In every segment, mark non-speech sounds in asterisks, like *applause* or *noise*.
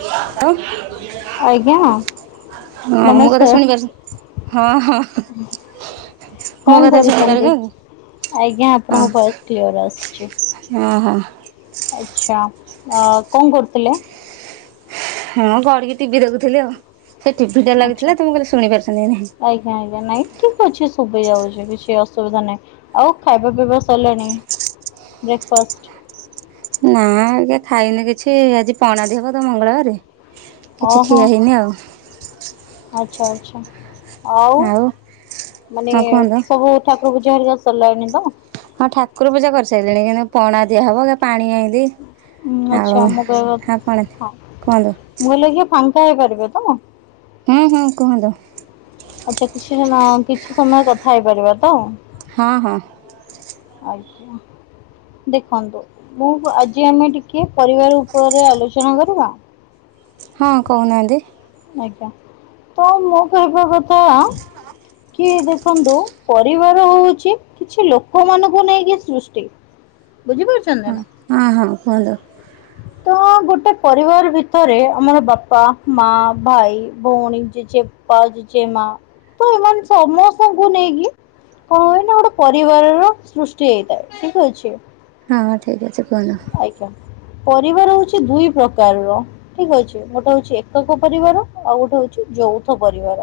*unintelligible* ଆଜ୍ଞା ହଁ ମୁଁ କଥା ନମସ୍କାର ଶୁଣିପାରୁଛନ୍ ହଁ ହଁ। ମୋ କଣ କଥା ଶୁଣିପାରୁଛ କରୁଛନ୍ତି କି? ଆଜ୍ଞା ଆପଣଙ୍କ ଭଏସ୍ କ୍ଲିଅର ଆସୁଛି। ଅ ହୋ। ଆଛା ଆ କଣ କରୁଥିଲେ? ହଁ ପଡ଼ିକି ଟିଭି ଦେଖୁଥିଲି ଆଉ ସେ ଟିଭି ଟା ଆଚ୍ଛା ଲାଗିଥିଲା ତମକୁ କହିଲେ ଶୁଣି ପାରୁିଛନ୍ତି କି ନାହିଁ। ଆଜ୍ଞା ଆଜ୍ଞା ନାଇଁ। ଠିକ ଅଛି ଶୁଭି ଯାଉଛି କିଛି ଅସୁବିଧା ନାହିଁ ଆଉ ଖାଇବା ପିଇବା ସରିଲାଣି? ବ୍ରେକଫାଷ୍ଟ୍। ନା ଆଜ୍ଞା ଖାଇନି କିଛି ଆଜି ପଣା ଦିଆ ହବ ତ ମଙ୍ଗଳବାରେ। କିଛି ଓହୋ ଖିଆ ହେଇନି ଆଉ। ଆଚ୍ଛା ଆଚ୍ଛା। ଆଉ ମାନେ ହଁ କୁହନ୍ତୁ ସବୁ ଠାକୁର ପୂଜା ହେରିକା ସରିଲାଣି ତ? ହଁ ଠାକୁର ପୂଜା କରିସାରିଲିଣି ଏଇକିଣା ପଣା ଦିଆହବ କି ପାଣି ଆଇଁଲି। ଉଁ, ତାଉ ଆଚ୍ଛା ମୁଁ କହିବା ଆପଣେ ହଁ କୁହନ୍ତୁ। ମୁଁ କହିଲି ଆଜ୍ଞା ଫାଙ୍କା ହେଇପାରିବେ ତ? ହୁଁ ହୁଁ କୁହନ୍ତୁ। ଆଛା, କିଛି ସମୟ, କିଛି ସମୟ କଥା ହେଇପାରିବା ତ? ହଁ, ହଁ। ଆଜ୍ଞା। ଦେଖନ୍ତୁ, ମୁଁ ଆଜି ଆମେ ଟିକେ ପରିବାର ଉପରେ ଆଲୋଚନା କରିବା? ହଁ, କହୁନାହାଁନ୍ତି। ଆଜ୍ଞା, ତ ମୁଁ କହିବା କଥା-ଆ କି ଦେଖନ୍ତୁ ପରିବାର ହଉଛି, କିଛି ଲୋକମାନଙ୍କୁ ନେଇକି ସୃଷ୍ଟି। ବୁଝିପାରୁଛନ୍ତି ନା? ହଁ, ହଁ କୁହନ୍ତୁ। ତ ଗୋଟେ ପରିବାର ଭିତରେ ଆମର ବାପା, ମା, ଭାଇ, ଭଉଣୀ, ଜେଜେ ପା ଜେଜେ ମା, ତ ଏମାନ ସମସ୍ତଙ୍କୁ ନେଇକି କଣ ହୁଏ ନା? ଗୋଟେ ପରିବାରର ସୃଷ୍ଟି ହେଇଥାଏ। ଠିକ୍ ଅଛି। ହଁ, ହଁ ଠିକ୍ ଅଛି କୁହନ୍ତୁ। ଆଜ୍ଞା, ପରିବାର ହଉଛି ଦୁଇ ପ୍ରକାରର। ଠିକ୍ ଅଛି ଗୋଟେ ହଉଛି, ଏକକ ପରିବାର। ଆଉ ଗୋଟେ ହଉଛି, ଯୌଥ ପରିବାର।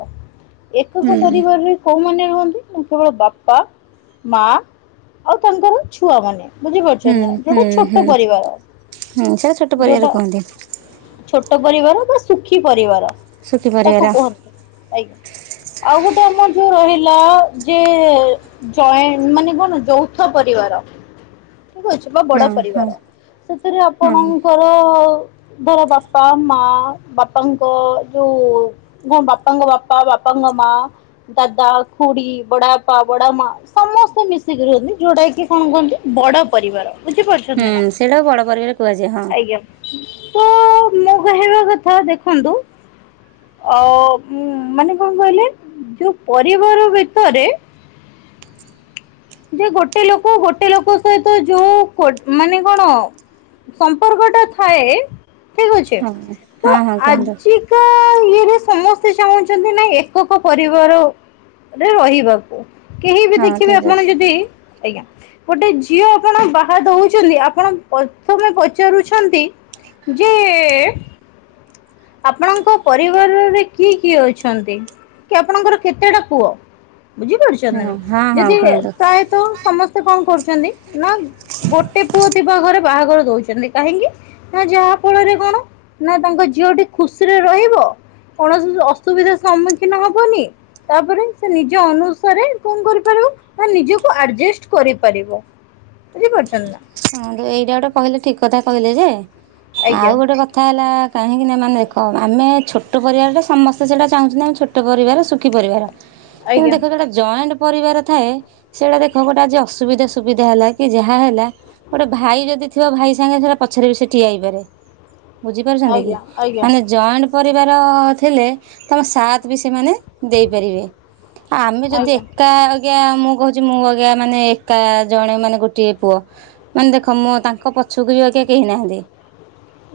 ଏକକ ହୁଁ। ପରିବାରରେ କୋଉମାନେ ରୁହନ୍ତି ନା, କେବଳ ବାପା, ମା, ଆଉ ତାଙ୍କର ଛୁଆମାନେ? ବୁଝିପାରୁଛ ହୁଁ ନା, ହୁଁ ଯୋଉଟା ଛୋଟ ହୁଁ, ପରିବାର। ହୁଁ ସେଟା ଛୋଟ ଯୋଉଟା ପରିବାରକୁ କୁହନ୍ତି। ଛୋଟ ପରିବାର ବା ସୁଖୀ ପରିବାର ସୁଖୀ ପରିବାର। ତାକୁ କୁହନ୍ତି, ଆଜ୍ଞା। ଆଉ ଗୋଟେ ଆମର ଯୋଉ ରହିଲା ଯେ-ଏ ଯଏ ମାନେ, କଣ ଯୌଥ ପରିବାର। ଠିକ୍ ଅଛି। ଏକ ହଁ ବଡ ହଁ ପରିବାର। ସେଥିରେ ହୁଁ ଆପଣଙ୍କର-ଅ ଧର ବାପା, ମା, ବାପାଙ୍କ ଯୋଉ, ହଁ, ବାପାଙ୍କ ବାପା, ବାପଙ୍କ ମାଁ ଦାଦା, ଖୁଡି, ବଡାପା, ବଡ ମା ସମସ୍ତେ ମିଶିକି ରୁହନ୍ତି। ଯୋଉଟା କି କଣ କୁହନ୍ତି? ବଡ ପରିବାର ବୁଝିପାରୁଛନ୍ତି ନା! ହୁଁ ସେଇଟାକୁ ବଡ ପରିବାର କୁହାଯାଏ ହଁ। ଆଜ୍ଞା। ତ-ଅ ମୋ କହିବା କଥା ଦେଖନ୍ତୁ। ଅ-ଅ ମାନେ କଣ କହିଲେ? ଯୋଉ ପରିବାର ଭିତରେ ଯେ ଗୋଟେ ଲୋକ, ଗୋଟେ ଲୋକ ସହିତ ଯୋଉ, ଗୋ ମାନେ କଣ? ସମ୍ପର୍କ ଟା ଥାଏ। ଠିକ୍ ଅଛି ହଁ ତ, ହଁ ହଁ ଆଜି *inaudible* ସମସ୍ତେ ଚାହୁଁଛନ୍ତି ନାଇଁ, ଏକକ ପରିବାରରେ ରହିବାକୁ କେହି ବି ହଁ ଦେଖିବେ? ଠିକ୍ ଆପଣ ଅଛି। ଯଦି, ଆଜ୍ଞା ଗୋଟେ ଝିଅ ଆପଣ ବାହା ଦଉଛନ୍ତି, ଆପଣ ପ୍ରଥମେ ପଚାରୁଛନ୍ତି? ଯେ-ଏ ଆପଣଙ୍କ ପରିବାରରେ କିଏ କିଏ ଅଛନ୍ତି? କି ଆପଣଙ୍କର କେତେଟା ପୁଅ? ବୁଝିପାରୁଛନ୍ତି ହଁ ନା? ହଁ ହଁ ଯଦି କୁହନ୍ତୁ ପ୍ରାୟତଃ, ସମସ୍ତେ କଣ କରୁଛନ୍ତି? ନା ଗୋଟେ ପୁଅ ଥିବ, ଘରେ ବାହାଘର ଦଉଛନ୍ତି କାହିଁକି? ନା ଯାହା ଫଳରେ କଣ? ନା ତାଙ୍କ ଝିଅଟି ଖୁସିରେ ରହିବ। କୌଣସି ଅସୁବିଧାର ସମ୍ମୁଖୀନ ହବନି। ତା'ପରେ ସେ ନିଜ ଅନୁସାରେ କଣ କରିପାରିବୁ? ନା ନିଜକୁ ଆଡ୍ ଜେଷ୍ଟ କରିପାରିବ। ବୁଝିପାରୁଛନ୍ତି ନା! ହଁନ୍ତୁ, ଏଇଟା ଗୋଟେ କହିଲେ ଠିକ୍ କଥା କହିଲେ ଯେ, ଆଉ ଆଜ୍ଞା ଗୋଟେ କଥ୍ କଥା ହେଲା କାହିଁକିନା ମାନେ ଦେଖ ଆମେ ଛୋଟ ପରିବାରଟେ ସମସ୍ତେ ସେଇଟା ଚାହୁଁଛନ୍ତି ନା, ଆମେ ଛୋଟ ପରିବାର ସୁୁଖୀ ପରିବାର। କିନ୍ତୁ ଆଜ୍ଞା ଦେଖ ଏଟା ଗୋଟେ ଜଏଣ୍ଟ ପରିବାର ଥାଏ ସେଇଟା ଦେଖ ଗୋଟେ ଆଜି ଅସୁବିଧା ସୁବିଧା ହେଲା କି ଯାହା ହେଲା ଗୋଟେ ଭାଇ ଯଦି ଥିବ ଭାଇ ସାଙ୍ଗେ *unintelligible* ପଛରେ ବି ସେ ଠିଆ ହେଇପାରେ। ବୁଝି ପାରୁଛନ୍ତି କି? ଆଜ୍ଞା ଆଜ୍ଞା ମାନେ ଜଏଣ୍ଟ ପରିବାର ଥିଲେ ତୋମ ସାଥ୍ ବି ସେମାନେ ଦେଇପାରିବେ। ଆ, ଆମେ ଯଦି ଆଜ୍ଞା ଏକା ଆ ଜ୍ଞା ମୁଁ କହୁଛି ମୁଁ ଆଜ୍ଞା ମାନେ ଏକା ଜଣେ ମାନେ ଗୋଟିଏ ପୁଅ ମାନେ ଦେଖ ମୋ ତାଙ୍କ ପଛକୁ ବି ଆଉ କେ- କେହି ନାହାନ୍ତି,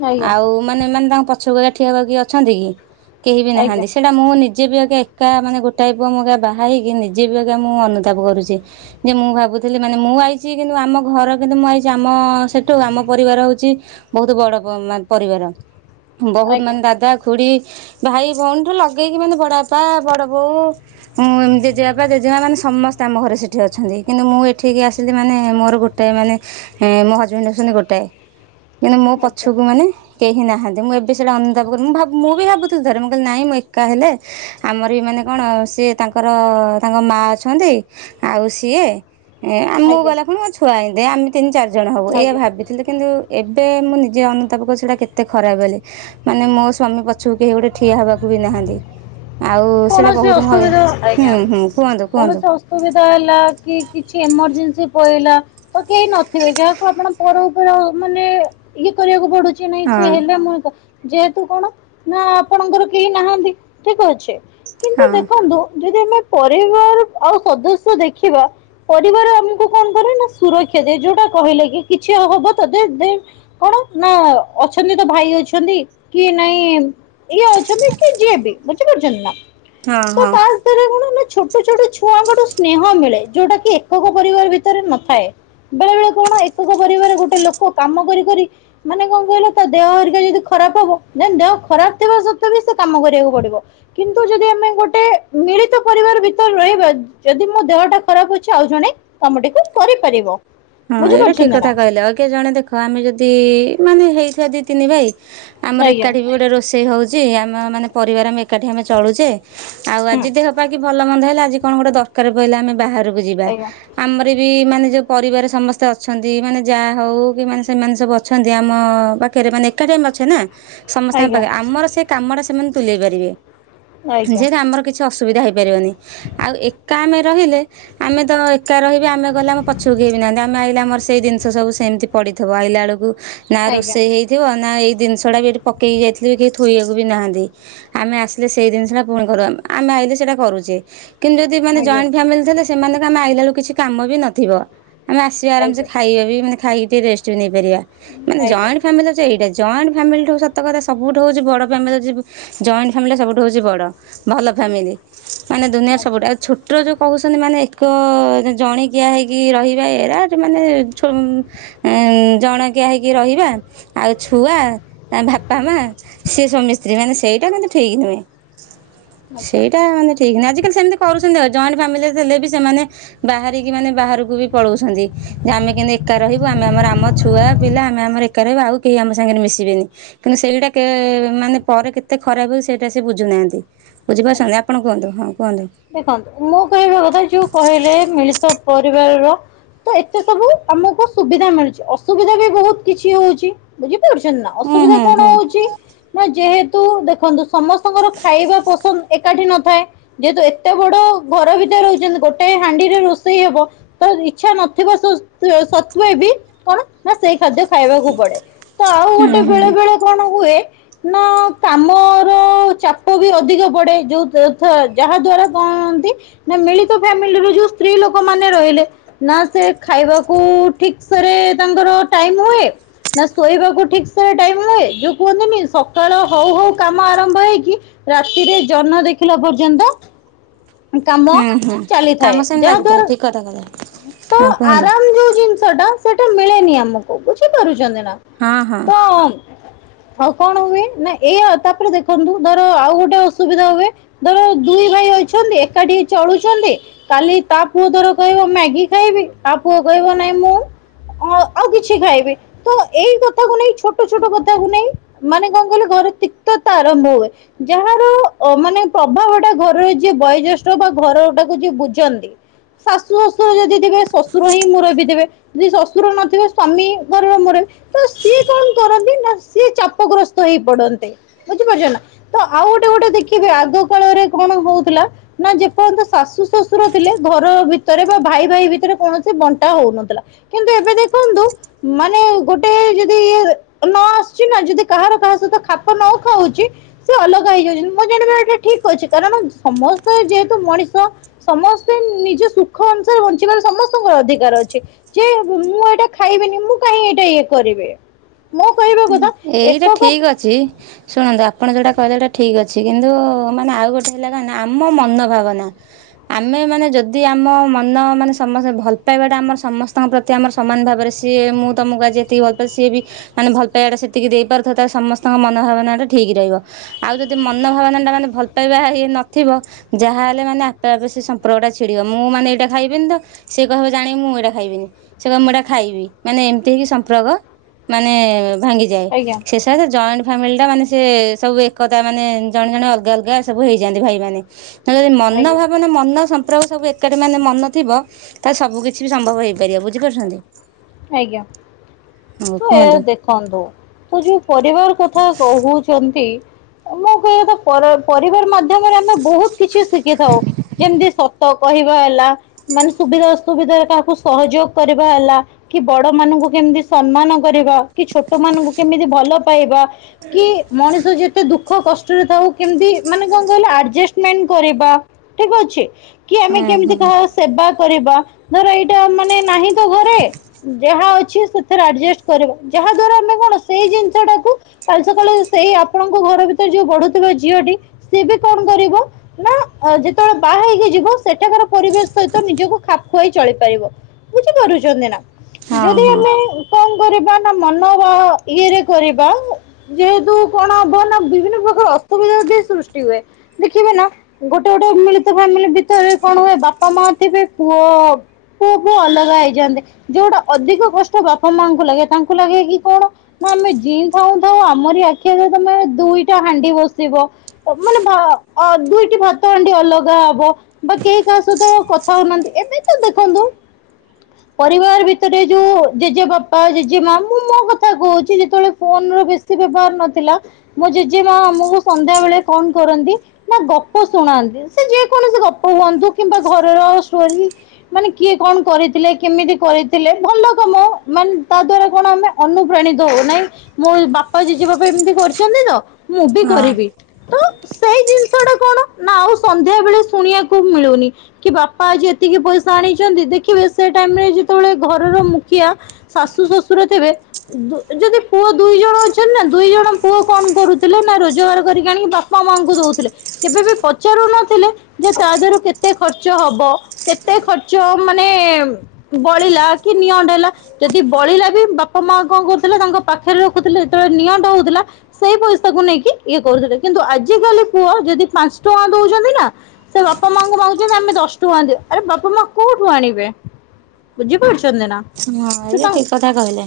ଆଜ୍ଞା ଆଜ୍ଞା ଆଉ ମାନେ ମାନେ ତାଙ୍କ ପଛକୁ ଏକା ଠିଆ ହବାକୁ କିଏ ଅଛନ୍ତି କି? କେହି ବି ଆଜ୍ଞା ନାହାନ୍ତି ସେଇଟା ମୁଁ ନି ଜେ ବି ଆଜ୍ଞା ଏକା ମାନେ ଗୋଟାଏ ପୁଅ ମୁଁ *unintelligible* ବାହା ହେଇକି ନିଜେ ବି ଆଜ୍ଞା ମୁଁ ଅନୁତାପ କରୁଛି। ଯେ ମୁଁ ଭାବୁଥିଲି ମାନେ ମୁଁ ଆଇଛି କିନ୍ତୁ ଆମ ଘର କିନ୍ତୁ ମୁଁ ଆଇଛି ଆମ ସେଠୁ ଆମ ପରିବାର ହଉଛି ବହୁତ ବଡ ପ- ମାନ ପରିବାର। ବହୁତ ଆଜ୍ଞା ମାନେ ଦାଦା ଖୁଡି ଭାଇ ଭଉଣୀଠୁ ଲଗେଇକି ମାନେ ବଡ ବାପା ବଡ ବୋଉ ହଁ ମୋ ଜେଜେବାପା ଜେଜେମା ମାନେ ସମସ୍ତେ ଆମ ଘରେ ସେଠି ଅଛନ୍ତି। କିନ୍ତୁ ମୁଁ ଏଠିକି ଆସିଲି ମାନେ ମୋର ଗୋ ଟେ ମାନେ ଏ, ମୋ ହଜବେଣ୍ଡ ହଉଛନ୍ତି ଗୋଟାଏ ମାନେ ମୋ ପଛକୁ ଆଜ୍ଞା ମାନେ କେହି ନାହାନ୍ତି ମୁଁ ଏବେ ସେଇଟା ଅନୁତାପ କରୁ, ମୁଁ ଭାବ ମୁଁ ବି ଭାବୁଥିଲି ଥରେ ମୁଁ କଇଲି ନାଇଁ ମୁଁ ଏକା ହେଲେ ଆମର ବି ମାନେ କଣ ସିଏ ତାଙ୍କର ତାଙ୍କ ମା ଅଛନ୍ତି ଆଉ ସିଏ ଏ ଆମକୁ ଗଲା ପୁଣି ମୋ ଛୁଆ ଆଇ ଦେ ଆମେ ତିନି ଚାରି ଜଣ ହବ ଏଇଆ ଆଜ୍ଞା ଭାବି ଥିଲି କିନ୍ତୁ ଏବେ ମୁଁ ନିଜେ ଅନୁତାପ କରୁ ସେଟା କେତେ ଖରାପ ବୋଲି। ମାନେ ମୋ ସ୍ଵାମୀ ପଛକୁ କେହି ଗୋଟେ ଠିଆ ହବାକୁ ବି ନାହାନ୍ତି। ଆଉ ସେଇଟା କୌଣସି ବହୁତ ଭୟ ଅସୁବିଧା ହୁଁ, ହୁଁ କୁହନ୍ତୁ କୁହନ୍ତୁ। ସୁବିଧା ହେଲା କି କିଛି ଏମର୍ଜେନ୍ସି ପଡଇଲା। ତ କେହି ନଥିବେ ଯାହାକୁ ଆପଣ ପର ଉପର ମାନେ ଇଏ କରିବାକୁ ପଡୁଚି ନାଇଁ ହଁ ସେ ହେଲେ ମୁଁ ପ ଯେହେତୁ କଣ ନା ଆପଣଙ୍କର କେହି ନାହାନ୍ତି ଠିକ୍ ଅଛି। ହଁ କିନ୍ତୁ ଦେଖନ୍ତୁ ଯଦି ଆମେ ପରିବାର ଆଉ ସଦସ୍ୟ ଦେଖିବା ପରିବାର ଆମକୁ କଣ କରେ ନା ସୁରକ୍ଷା ଦିଏ। ଯୋଉଟା କହିଲେ କି, କିଛି ହ-ହବ ତ ଦେ ଦେ କଣ ନା ଅଛନ୍ତି ତୋ ଭାଇ ଅଛନ୍ତି କି ନାଇଁ ଇଏ ଅଛନ୍ତି କି ଯିଏ ବି ବୁଝିପାରୁଛନ୍ତି ନା? ହଁ, ହଁ। ତାହେଲେ କଣ ନା ଛୋଟ ଛୋଟ ଛୁଆଙ୍କଠୁ ସ୍ନେହ ମିଳେ, ଯୋଉଟା କି ଏକକ ପରିବାର ଭିତରେ ନଥାଏ। ବେଳେ ବେଳେ କଣ ଏକକ ପରିବାର ଗୋଟେ ଲୋକ କାମ କରି କରି ମାନେ କଣ କହିଲ ତା ଦେହ ହରିକା ଯଦି ଖରାପ ହବ ଦେନ୍‌ ଦେହ ଖରାପ ଥିବା ସତ୍ତ୍ୱେ ବି ସେ କାମ କରିବାକୁ ପଡିବ। କିନ୍ତୁ ଯଦି ଆମେ ଗୋଟେ ମିଳିତ ପରିବାର ଭିତରେ ରହିବା ଯଦି ମୋ ଦେହଟା ଖରାପ ଅଛି ଆଉ ଜଣେ କାମଟିକୁ କରିପାରିବ। ହଁ ଏଇଟା ଠିକ ବୁଝିପାରୁଛନ୍ତି କଥା ନା? କହିଲ, କିଏ ଜଣେ ଦେଖ ଆମେ ଯଦି ମାନେ ହେଇଥିବା ଦି ତିନି ଭାଇ ଆମର ଆଜ୍ଞା ଏକାଠି ବି ଗୋଟେ ରୋଷେଇ ହଉଛି, ଆମ ମାନେ ପରିବାର ଆମେ ଏକାଠି ଆମେ ଚଳୁଛେ। ଆଉ ହୁଁ ଆଜି ଦେହ ପା କି ଭଲ ମନ୍ଦ ହେଲା ଆଜି କଣ ଗୋଟେ ଦରକାର ପଇଲା ଆମେ ବାହାରକୁ ଯିବା। ଆଜ୍ଞା ଆମର ବି ମାନେ ଯୋଉ ପରିବାର ସମସ୍ତେ ଅଛନ୍ତି, ମାନେ ଯାଆ ହଉ କି ମାନେ ସେମାନେ ସବୁ ଅଛନ୍ତି, ଆମ ପାଖେରେ ମାନେ ଏକାଠି ଆମେ ଅଛେ ନା। ସମସ୍ତଙ୍କ ଆଜ୍ଞା ପାଖେ, ଆମର ସେ କାମ ଟା ସେମାନେ ତୁଲେଇ ପାରିବେ, ଆଜ୍ଞା ଯେହେତୁ ଆମର କି ଛି ଅସୁବିଧା ହେଇପାରିବନି। ଆଉ ଏକା ଆମେ ରହିଲେ ଆମେ ତ ଏକା ରହିବେ ଆମେ ଗଲେ ଆମ ପଛକୁ କେହି ବିି ନାହାନ୍ତି। ଆ ଆମେ ଆଇଲେ ଆମର ସେଇ ଜିନିଷ ସବୁ ସେମିତି ପଡିଥିବ। ଆଇଲା ବେଳକୁ ନା ଆଜ୍ଞା ରୋଷେଇ ହେଇ ଥିବ, ନା ଏଇ ଜିନିଷ ଟା ବି ଏଠି ପକେଇକି ଯାଇଥିଲ ବି କେହି ଥୋଇବାକୁ ବି ନାହାନ୍ତି। ଆମେ ଆସିଲେ ସେଇ ଜିନିଷଟା ପୁଣି କରୁ ଆ, ଆମେ ଆଇଲେ ସେଇଟା କରୁଚେ। କିନ୍ତୁ ଯଦି ମାନେ ଆଜ୍ଞା ଜଏଣ୍ଟ ଫ୍ୟାମିଲି ଥିଲେ, ସେମାନଙ୍କ ଆମେ ଆଇଲା ବେଳକୁ କିଛି କାମ ବି ନଥିବ। ଆମେ ଆସିବା ଆରାମସେ ଆଜ୍ଞା ଖାଇବା ବି, ମାନେ ଖାଇକି ଟିକେ ରେଷ୍ଟ ବି ନେଇପାରିବା, ମାନେ ଜଏଣ୍ଟ ଫାମିଲି ହଉଛି ଏଇଟା ଜଏଣ୍ଟ ଫ୍ୟାମିଲିଠଉ ସତ କଥା ସବୁଠୁ ହଉଛି ବଡ଼ ଫ୍ୟାମିଲି ହେଉ ଜଏଣ୍ଟ ଫ୍ୟାମିଲିଟା ସବୁଠୁ ହଉଛି ବଡ, ଭଲ ଫ୍ୟାମିଲି। ମାନେ ଆଜ୍ଞା ଦୁନିଆରେ ସବୁଠୁ, ଆଚ୍ଛା ଆଉ ଛୋଟ ଯୋଉ କହୁଛନ୍ତି ମାନେ ଏକ ଜଣିକିିଆ ହେଇକି ରହି ଏରାଟ ମାନେ ଛୋମ୍ ଏଁ ଜଣକିଆ ହେଇକି ରହିବା, ଆଉ ଛୁଆ ତା ଭାପା ମା, ସେ ସ୍ୱାମୀ ସ୍ତ୍ରୀ, ମାନେ ସେଇଟା କିନ୍ତୁ ଠିକ୍ ନୁହେଁ। ଆଚ୍ଛା ସେଇଟା ମାନେ ଠିକ ନୁହେଁ, ଆଜିକାଲି ସେମତି କରୁଛନ୍ତି ଆଉ, ଜଏଣ୍ଟ ଫ୍ୟାମିଲିରେ ହେଲେ ବି ସେମାନେ ବାହାରିକି ମାନେ ବାହାରକୁ ବି ପଳଉଛନ୍ତି। ଯେ ଆମେ କେନ୍ତି ଏକା ରହିବୁ, ଆମେ ଆମର ଆମ ଛୁଆ ପିଲା, ଆମେ ଆମର ଏକା ରହିବା, ଆଉ କେହି ଆମ ସାଙ୍ଗରେ ମିଶିବେନି। କିନ୍ତୁ ସେଇଟା କେ, ମାନେ ପରେ କେତେ ଖରାପ ହେଉଛି, ସେଇଟା ସେ ବୁଝୁନାହାନ୍ତି। ବୁଝିପାରୁଛନ୍ତି, ଆଚ୍ଛା। ଆପଣ କୁହନ୍ତୁ, ହଁ କୁହନ୍ତୁ? ଦେଖନ୍ତୁ ମୋ କହିବା କଥା ଯୋଉ କହିଲେ, ମିଳିତ ପରିବାରର ତ ଏତେ ସବୁ ଆମକୁ ସୁବିଧା ମିଳୁଛି, ଅସୁବିଧା ବି ବହୁତ କିଛି ହଉଚି। ବୁଝିପାରୁଛନ୍ତି ନା, ହୁଁ ଅସୁବିଧା ହୁଁ କଣ ହୁଁ ହଉଚି? ନା ଯେହେତୁ, ଦେଖନ୍ତୁ ସମସ୍ତଙ୍କର ଖାଇବା ପସନ୍ଦ ଏକାଠି ନଥାଏ। ଯେହେତୁ ଏତେ ବଡ ଘର ଭିତରେ ରହିଛନ୍ତି, ଗୋଟାଏ ହାଣ୍ଡିରେ ରୋଷେଇ ହବ ତ ଇଛା ନଥିବା ସତ୍ତ୍ୱ, ସତ୍ତ୍ଵେ ବି, କଣ ନା ସେଇ ଖାଦ୍ୟ ଖାଇବାକୁ ପଡେ, ତ ଆଉ ହୁଁ ଗୋଟେ ବେଳେ ହୁଁ। ବେଳେ କଣ ହୁଏ, ନା କାମର ଚାପ ବି ଅଧିକ ବଡେ। ଯୋଉ ତ ଥ ଯାହା ଦ୍ଵାରା କଁ ହନ୍ତି, ନା ମିଳିତ ଫ୍ୟାମିଲି ର ଯୋଉ ସ୍ତ୍ରୀ ଲୋକ ମାନେ ରହିଲେ ନା ସେ ଖାଇବାକୁ ଠିକ୍ ସେ ରେ ତାଙ୍କର ଟାଇମ ହୁଏ ନା ଶୋଇବାକୁ ଠିକ ସେ ଟାଇମ ହୁଏ, ଯୋଉ କୁହନ୍ତିନି ସକାଳ ହଉ ହଉ କାମ ଆରମ୍ଭ ହେଇକି ରାତିରେ ଜହ୍ନ ଦେଖିଲା ପର୍ଯ୍ୟନ୍ତ କାମ ହୁଁ ହୁଁ କାମ ଚାଲିଥାଏ, ସେମିତି ଲାଗିଥାଏ ଯାହାଦ୍ୱାରା ଠିକ୍ କଥା କହିଲେ ତ ହଁ କୁହନ୍ତୁ ଆରାମ ଯୋଉ ଜିନି ସେଟା, ସେଟା ମିଳେନି ଆମକୁ, ବୁଝିପାରୁଛନ୍ତି ନା? ହଁ ହଁ। ତ ଆଉ କଣ ହୁଏ, ନା ଏଇଆ, ତାପରେ ଦେଖନ୍ତୁ ଧର ଆଉ ଗୋଟେ ଅ ସୁବିଧା ହୁଏ, ଧର ଦୁଇ ଭାଇ ହୋଇଛନ୍ତି, ଏକାଠି ଚଳୁଛନ୍ତି କାଲି ତା ପୁଅ ତର କହିବ ମ୍ୟାଗି ଖାଇବି, ତା ପୁଅ କହିବ ନାଇଁ ମୁଁ ଆଉ, ଆଉ କିଛି ଖାଇବି ତ, ଏଇ କଥାକୁ ନେଇ, ଛୋଟ ଛୋଟ କଥାକୁ ନେଇ, ମାନେ କଣ କହିଲେ, ଘର ତିକ୍ତତା ଆରମ୍ଭ ହୁଏ। ଯାହାର ଅ, ମାନେ ପ୍ରଭାବଟା ଘରର ଯିଏ ବୟୋଜ୍ୟେଷ୍ଠ ବା ଘରଟାକୁ ଯିଏ ବୁଝନ୍ତି ଶାଶୁ ଶଶୁର ଯଦି ଥିବେ, ଶଶୁର ହିଁ ମୁରବି ଥିବେ ଯଦି ଶଶୁର ନଥିବେ, ସ୍ଵାମୀ ଘରର ମୁରବି। ତ ସିଏ କଣ କରନ୍ତି, ନା ସିଏ ଚାପ ଗ୍ରସ୍ତ ହେଇ ପଡ଼ନ୍ତି। ବୁଝିପାରୁଛନ୍ତିନା, ତ ଆଉ ଗୋଟେ ଗୋଟେ ଦେଖିବେ ଆଗ କାଳରେ କଣ ହଉଥିଲା ନା ଯେପର୍ଯ୍ୟନ୍ତ ଶାଶୁ ଶଶୁର ଥିଲେ, ଘର ଭିତରେ ବା ଭାଇ ଭାଇ ଭିତରେ କୌଣସି ବଣ୍ଟା ହଉନଥିଲା। କିନ୍ତୁ ଏବେ ଦେଖନ୍ତୁ, ମାନେ ଗୋଟେ ଯଦି ଇଏ ନ ଆସୁଛି ନା, ଯଦି କାହାର କାହା ସହିତ ଖାପ ନ ଖାଉଛି, ସେ ଅଲଗା ହେଇଯାଉଛନ୍ତି ମୁଁ ଜାଣିବା ଏଇଟା ଠିକ ଅଛି, କାରଣ ସମସ୍ତେ ଯେହେତୁ ମଣିଷ ସମସ୍ତେ ନିଜ ସୁଖ ଅନୁସାରେ ବଞ୍ଚିବାର ସମସ୍ତଙ୍କର ଅଧିକାର ଅଛି। ଯେ ମୁଁ ଏଇଟା ଖାଇବନି ମୁଁ କାହିଁ ଏଇଟା ଇଏ କରିବି ମୋ କହିବା କ ଏଇଟା ଠିକ୍ ଅଛି। ଶୁଣନ୍ତୁ ଆପଣ ଯୋଉଟା କହିଲେ ସେଇଟା ଠିକ୍ ଅଛି କିନ୍ତୁ ମାନେ ଆଉ ଗୋଟେ ହେଲା କଣ ନା ଆମ ମନ ଭାବନା ଆମେ ମାନେ ଯଦି ଆମ ମନ ମାନେ ସମସ୍ତେ ଭଲ ପାଇବାଟା ଆମର ସମସ୍ତଙ୍କ ପ୍ର ତି ଆମର ସମାନ ଭାବରେ ସିଏ ମୁଁ ତମକୁ ଆଜି ଏତିକି ଭଲପାଉଚି ସିଏ ବି ମାନେ ଭଲ ପାଇବାଟା ସେ ସେତିକି ଦେଇପାରୁଥିବ ତାହାଲେ ସମସ୍ତଙ୍କ ମନଭାବନାଟା ଠିକ୍ ରହିବ। ଆଉ ଯଦି ମନ ଭାବନା ଟା ମାନେ ଭଲ ପାଇବା ହେ ହେଇ ନଥିବ ଯାହାହଲେ ମାନେ ଆପେ ଆପେ ସେ ସମ୍ପର୍କଟା ଛିଡିବ ମୁଁ ମାନେ ଏଇଟା ଖାଇବିନି ତ ସେ କହିବ ଜାଣି ମୁଁ ଏଇଟା ଖାଇବିନି ସେ କହିବ ମୁଁ ଏଇଟା ଖାଇବି ମାନେ ଏମିତି ହେଇକି ସମ୍ପ୍ରକ ମାନେ ଭାଙ୍ଗିଯାଏ ଆଜ୍ଞା ସେସ ତା ସେ ଜଏଣ୍ଟ ଫ୍ୟାମିଲି ଟା ମାନେ ସେ ସବୁ ଏକତା ମାନେ ଜଣେ ଜଣେ ଅଲଗା ଅଲଗା ସବୁ ହେଇଯାନ୍ତି ଭାଇ ମାନେ। ଯଦି ମନ ଆଜ୍ଞା ଭାବନା ମନ ସମ୍ପର୍କ ସବୁ ଏ ଏକାଠି ମାନେ ମନ ଥିବ ତାହେଲେ ସବୁ କିଛି ବି ସମ୍ଭବ ହେଇପାରିବ ବୁଝିପାରୁଛନ୍ତି? ଆଜ୍ଞା ହଉ ତୁ ଏ କୁହନ୍ତୁ। ଦେଖନ୍ତୁ ତ ଯୋଉ ପରିବାର କଥା କହୁଛନ୍ତି ମୁଁ କହିବା କଥା ପର ପରିବାର ମା ଧ୍ୟମରେ ଆମେ ବହୁତ କିଛି ଶିଖିଥାଉ ଯେମିତି ସ ତ କହିବା ହେଲା ମାନେ ସୁବିଧା ଅସୁବିଧାରେ କାହାକୁ ସହଯୋଗ କରିବା ହେଲା। କି ବଡ ମାନଙ୍କୁ କେମିତି ସମ୍ମାନ କରିବା କି ଛୋଟ ମାନଙ୍କୁ କେମିତି ଭଲ ପାଇବା। କିଏ ମଣିଷ ଯେ ଯେତେ ଦୁଃଖ କଷ୍ଟରେ ଥାଉ କେମିତି ମାନେ କଣ କହିଲ ଆଡଜଷ୍ଟମେଣ୍ଟ କରିବା ଠିକ୍ ଅଛି। କି ଆମେ ହୁଁ କେମିତି ହୁଁ। କାହାର ସେବା କରିବା ଧର ଏଇଟା ମାନେ ନାହିଁ ତ ଘରେ ଯାହା ଅଛି ସେଥିରେ ଆଡଜେଷ୍ଟ କରିବା ଯାହା ଦ୍ଵାରା ଆମେ କଣ ସେଇ ଜିନିଷ ଟାକୁ କାଲି ସକାଳେ ସେଇ ଆପଣଙ୍କ ଘର ଭିତରେ ଯୋଉ ବଢୁ ଥିବା ଝିଅଟି ସିଏ ବି କଣ କରିବ ନା ଅ ଯେତେବେଳେ ବାହା ହେଇକି ଯିବ ସେଠାକାର ପରିବେଶ ସହିତ ନିଜକୁ ଖାପ ଖୁଆଇ ଚଳିପାରିବ। ବୁଝିପାରୁଛନ୍ତି ନା ହଁ ଯଦି ହଁ। ଆମେ କଣ କରିବା ନା ମନ ର ଇଏରେ କରିବା ଯେହେତୁ କଣ ହବ ନା ବିଭିନ୍ନ ପ୍ରକାର ଅସୁବିଧା ବି ସୃଷ୍ଟି ହୁଏ। ଦେଖିବେ ନା ଗୋଟେ ଗୋଟେ ମିଳିତ ଫ୍ୟାମିଲି ଭିତରେ କଣ ହୁଏ ବାପା ମା ଥିବେ ପୁଅ ପୁଅ ପୁଅ ଅଲଗା ହେଇଯାନ୍ତି ଯୋଉଟା ଅଧିକ କଷ୍ଟ ବାପା ମାଆଙ୍କୁ ଲାଗେ ତାଙ୍କୁ ଲାଗେ କି କଣ ନା ଆମେ ଯିଇଁ ଥାଉଁ ଥାଉଁ ଆମରି ଆଖି ଆଗରେ ତମେ ଦୁଇଟା ହାଣ୍ଡି ବସିବ ଅ ମାନେ ଭା ଅ ଦୁଇଟି ଭାତ ଆଣ୍ଡି ଅଲଗା ହବ। ବା କେହି କାହା ସହିତ କଥା ହଉ ନାହାଁନ୍ତି ଏବେ ତ ଦେଖନ୍ତୁ ପରିବାର ଭିତରେ ଯୋଉ ଜେଜେ ବାପା ଜେଜେ ମୁଁ ମୋ କଥା କହୁଛି ଯେତେବେଳେ ଫୋନ୍ ରେ ବେଶ ବ୍ୟବହାର ନଥିଲା ମୋ ଜେଜେମା ଆମକୁ ସନ୍ଧ୍ୟା ବେଳେ କଣ କରନ୍ତି ନା ଗପ ଶୁଣାନ୍ତି ସେ ଯେ କୌଣସି ଗପ ହୁଅନ୍ତୁ କିମ୍ବା ଘରର ଷ୍ଟୋରି। ମାନେ କିଏ କଣ କରିଥିଲେ କେମିତି କରିଥିଲେ ଭଲ କାମ ମାନେ ତା ଦ୍ଵାରା କଣ ଆମେ ଅନୁପ୍ରାଣିତ ହଉ ନାଇଁ ମୋ ବାପା ଜେଜେବାପା ଏମିତି କରିଛନ୍ତି ତ ମୁଁ ବି ହଁ କରିବି। ତ ସେଇ ଜିନିଷ ଟା କଣ ନା ଆଉ ସନ୍ଧ୍ୟା ବେଳେ ଶୁଣିଆକୁ ମିଳୁନି। କି ବାପା ଆଜି ଏତିକି ପଇସା ଆଣିଛନ୍ତି ଦେଖିବେ ସେ ଟାଇମ୍ ରେ ଯେତେବେଳେ ଘରର ମୁଖିଆ ଶାଶୁ ଶଶୁର ଥିବେ ଦୋ ଯଦି ପୁଅ ଦୁଇ ଜଣ ଅଛନ୍ତି ନା ଦୁଇ ଜଣ ପୁଅ କଣ କରୁଥିଲେ ନା ରୋଜଗାର କରିକି ଆଣିକି ବାପ୍ ବାପା ମାଙ୍କୁ ଦଉଥିଲେ କେବେ ବି ପଚାରୁ ନଥିଲେ ଯେ ତା ଦେହରୁ କେତେ ଖର୍ଚ୍ଚ ହବ। କେତେ ଖର୍ଚ୍ଚ ଅ ମାନେ ବଳିଲା କି ନିଅଣ୍ଟ ହେଲା। ଯଦି ବଳିଲା ବି ବାପା ମା କଂ କରୁଥିଲେ ତାଙ୍କ ପାଖରେ ରଖୁଥିଲେ ଯେତେବେଳେ ନିଅଣ୍ଟ ହଉଥିଲା ସେଇ ପଇସାକୁ ନେଇକି ଇଏ କରୁଥିଲେ କିନ୍ତୁ ଆଜିିକାଲି ପୁଅ ଯଦି ପାଂସ ଟଙ୍କା ଦଉଛନ୍ତି ନା ସେ ବାପା ମାଙ୍କୁ ମାଗୁଛନ୍ତି ଆମେ ଦଶ ଟଙ୍କା ଦେ ଆରେ ବାପା ମା କୋଉଠୁ ଆଣିବେ। ବୁଝି ପାରୁଛନ୍ତି ନା। ହଁ ଏଇ ସେ ଏ ତାଙ୍କ ଠିକ କଥା କହିଲେ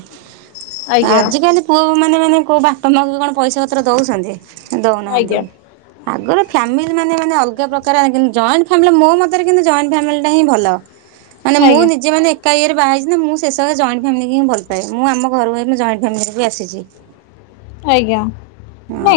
ଆଜ୍ଞା ଆଜିକାଲି ପୁଅ ମାନେ ମାନେ କୋଉ ବାପା ମାଙ୍କୁ କଣ ପଇସା ପତ୍ର ଦଉଛନ୍ତି ଆଜ୍ଞା ଦଉନାହାନ୍ତି। ଆଗର ଫ୍ୟାମିଲି ମାନେ ମାନେ ଅଲଗା ପ୍ରକାର ଆଯେ ଜଏଣ୍ଟ ଫାମିଲି ମୋ ମତରେ କିନ୍ତୁ ଜଏଣ୍ଟ ଫ୍ୟାମିଲିଟା ହିଁ ଭଲ। ମାନେ ମୁଁ ଆଜ୍ଞା ନିଜେ ମାନେ ଏକା ଇଏରେ ବାହାହେଇଛି ନା ମୁଁ ସେ ସେଷରେ ଜଏଣ୍ଟ ଫ୍ୟାମିଲି ହିଁ ଭଲ ପାଏ ମୁଁ ଆମ ଘରୁ ହିଁ ଜଏଣ୍ଟ ଫ୍ୟାମିଲିକୁ ହିଁ ଆସିଚି। ଆଜ୍ଞା। ହଁ। ନାଇଁ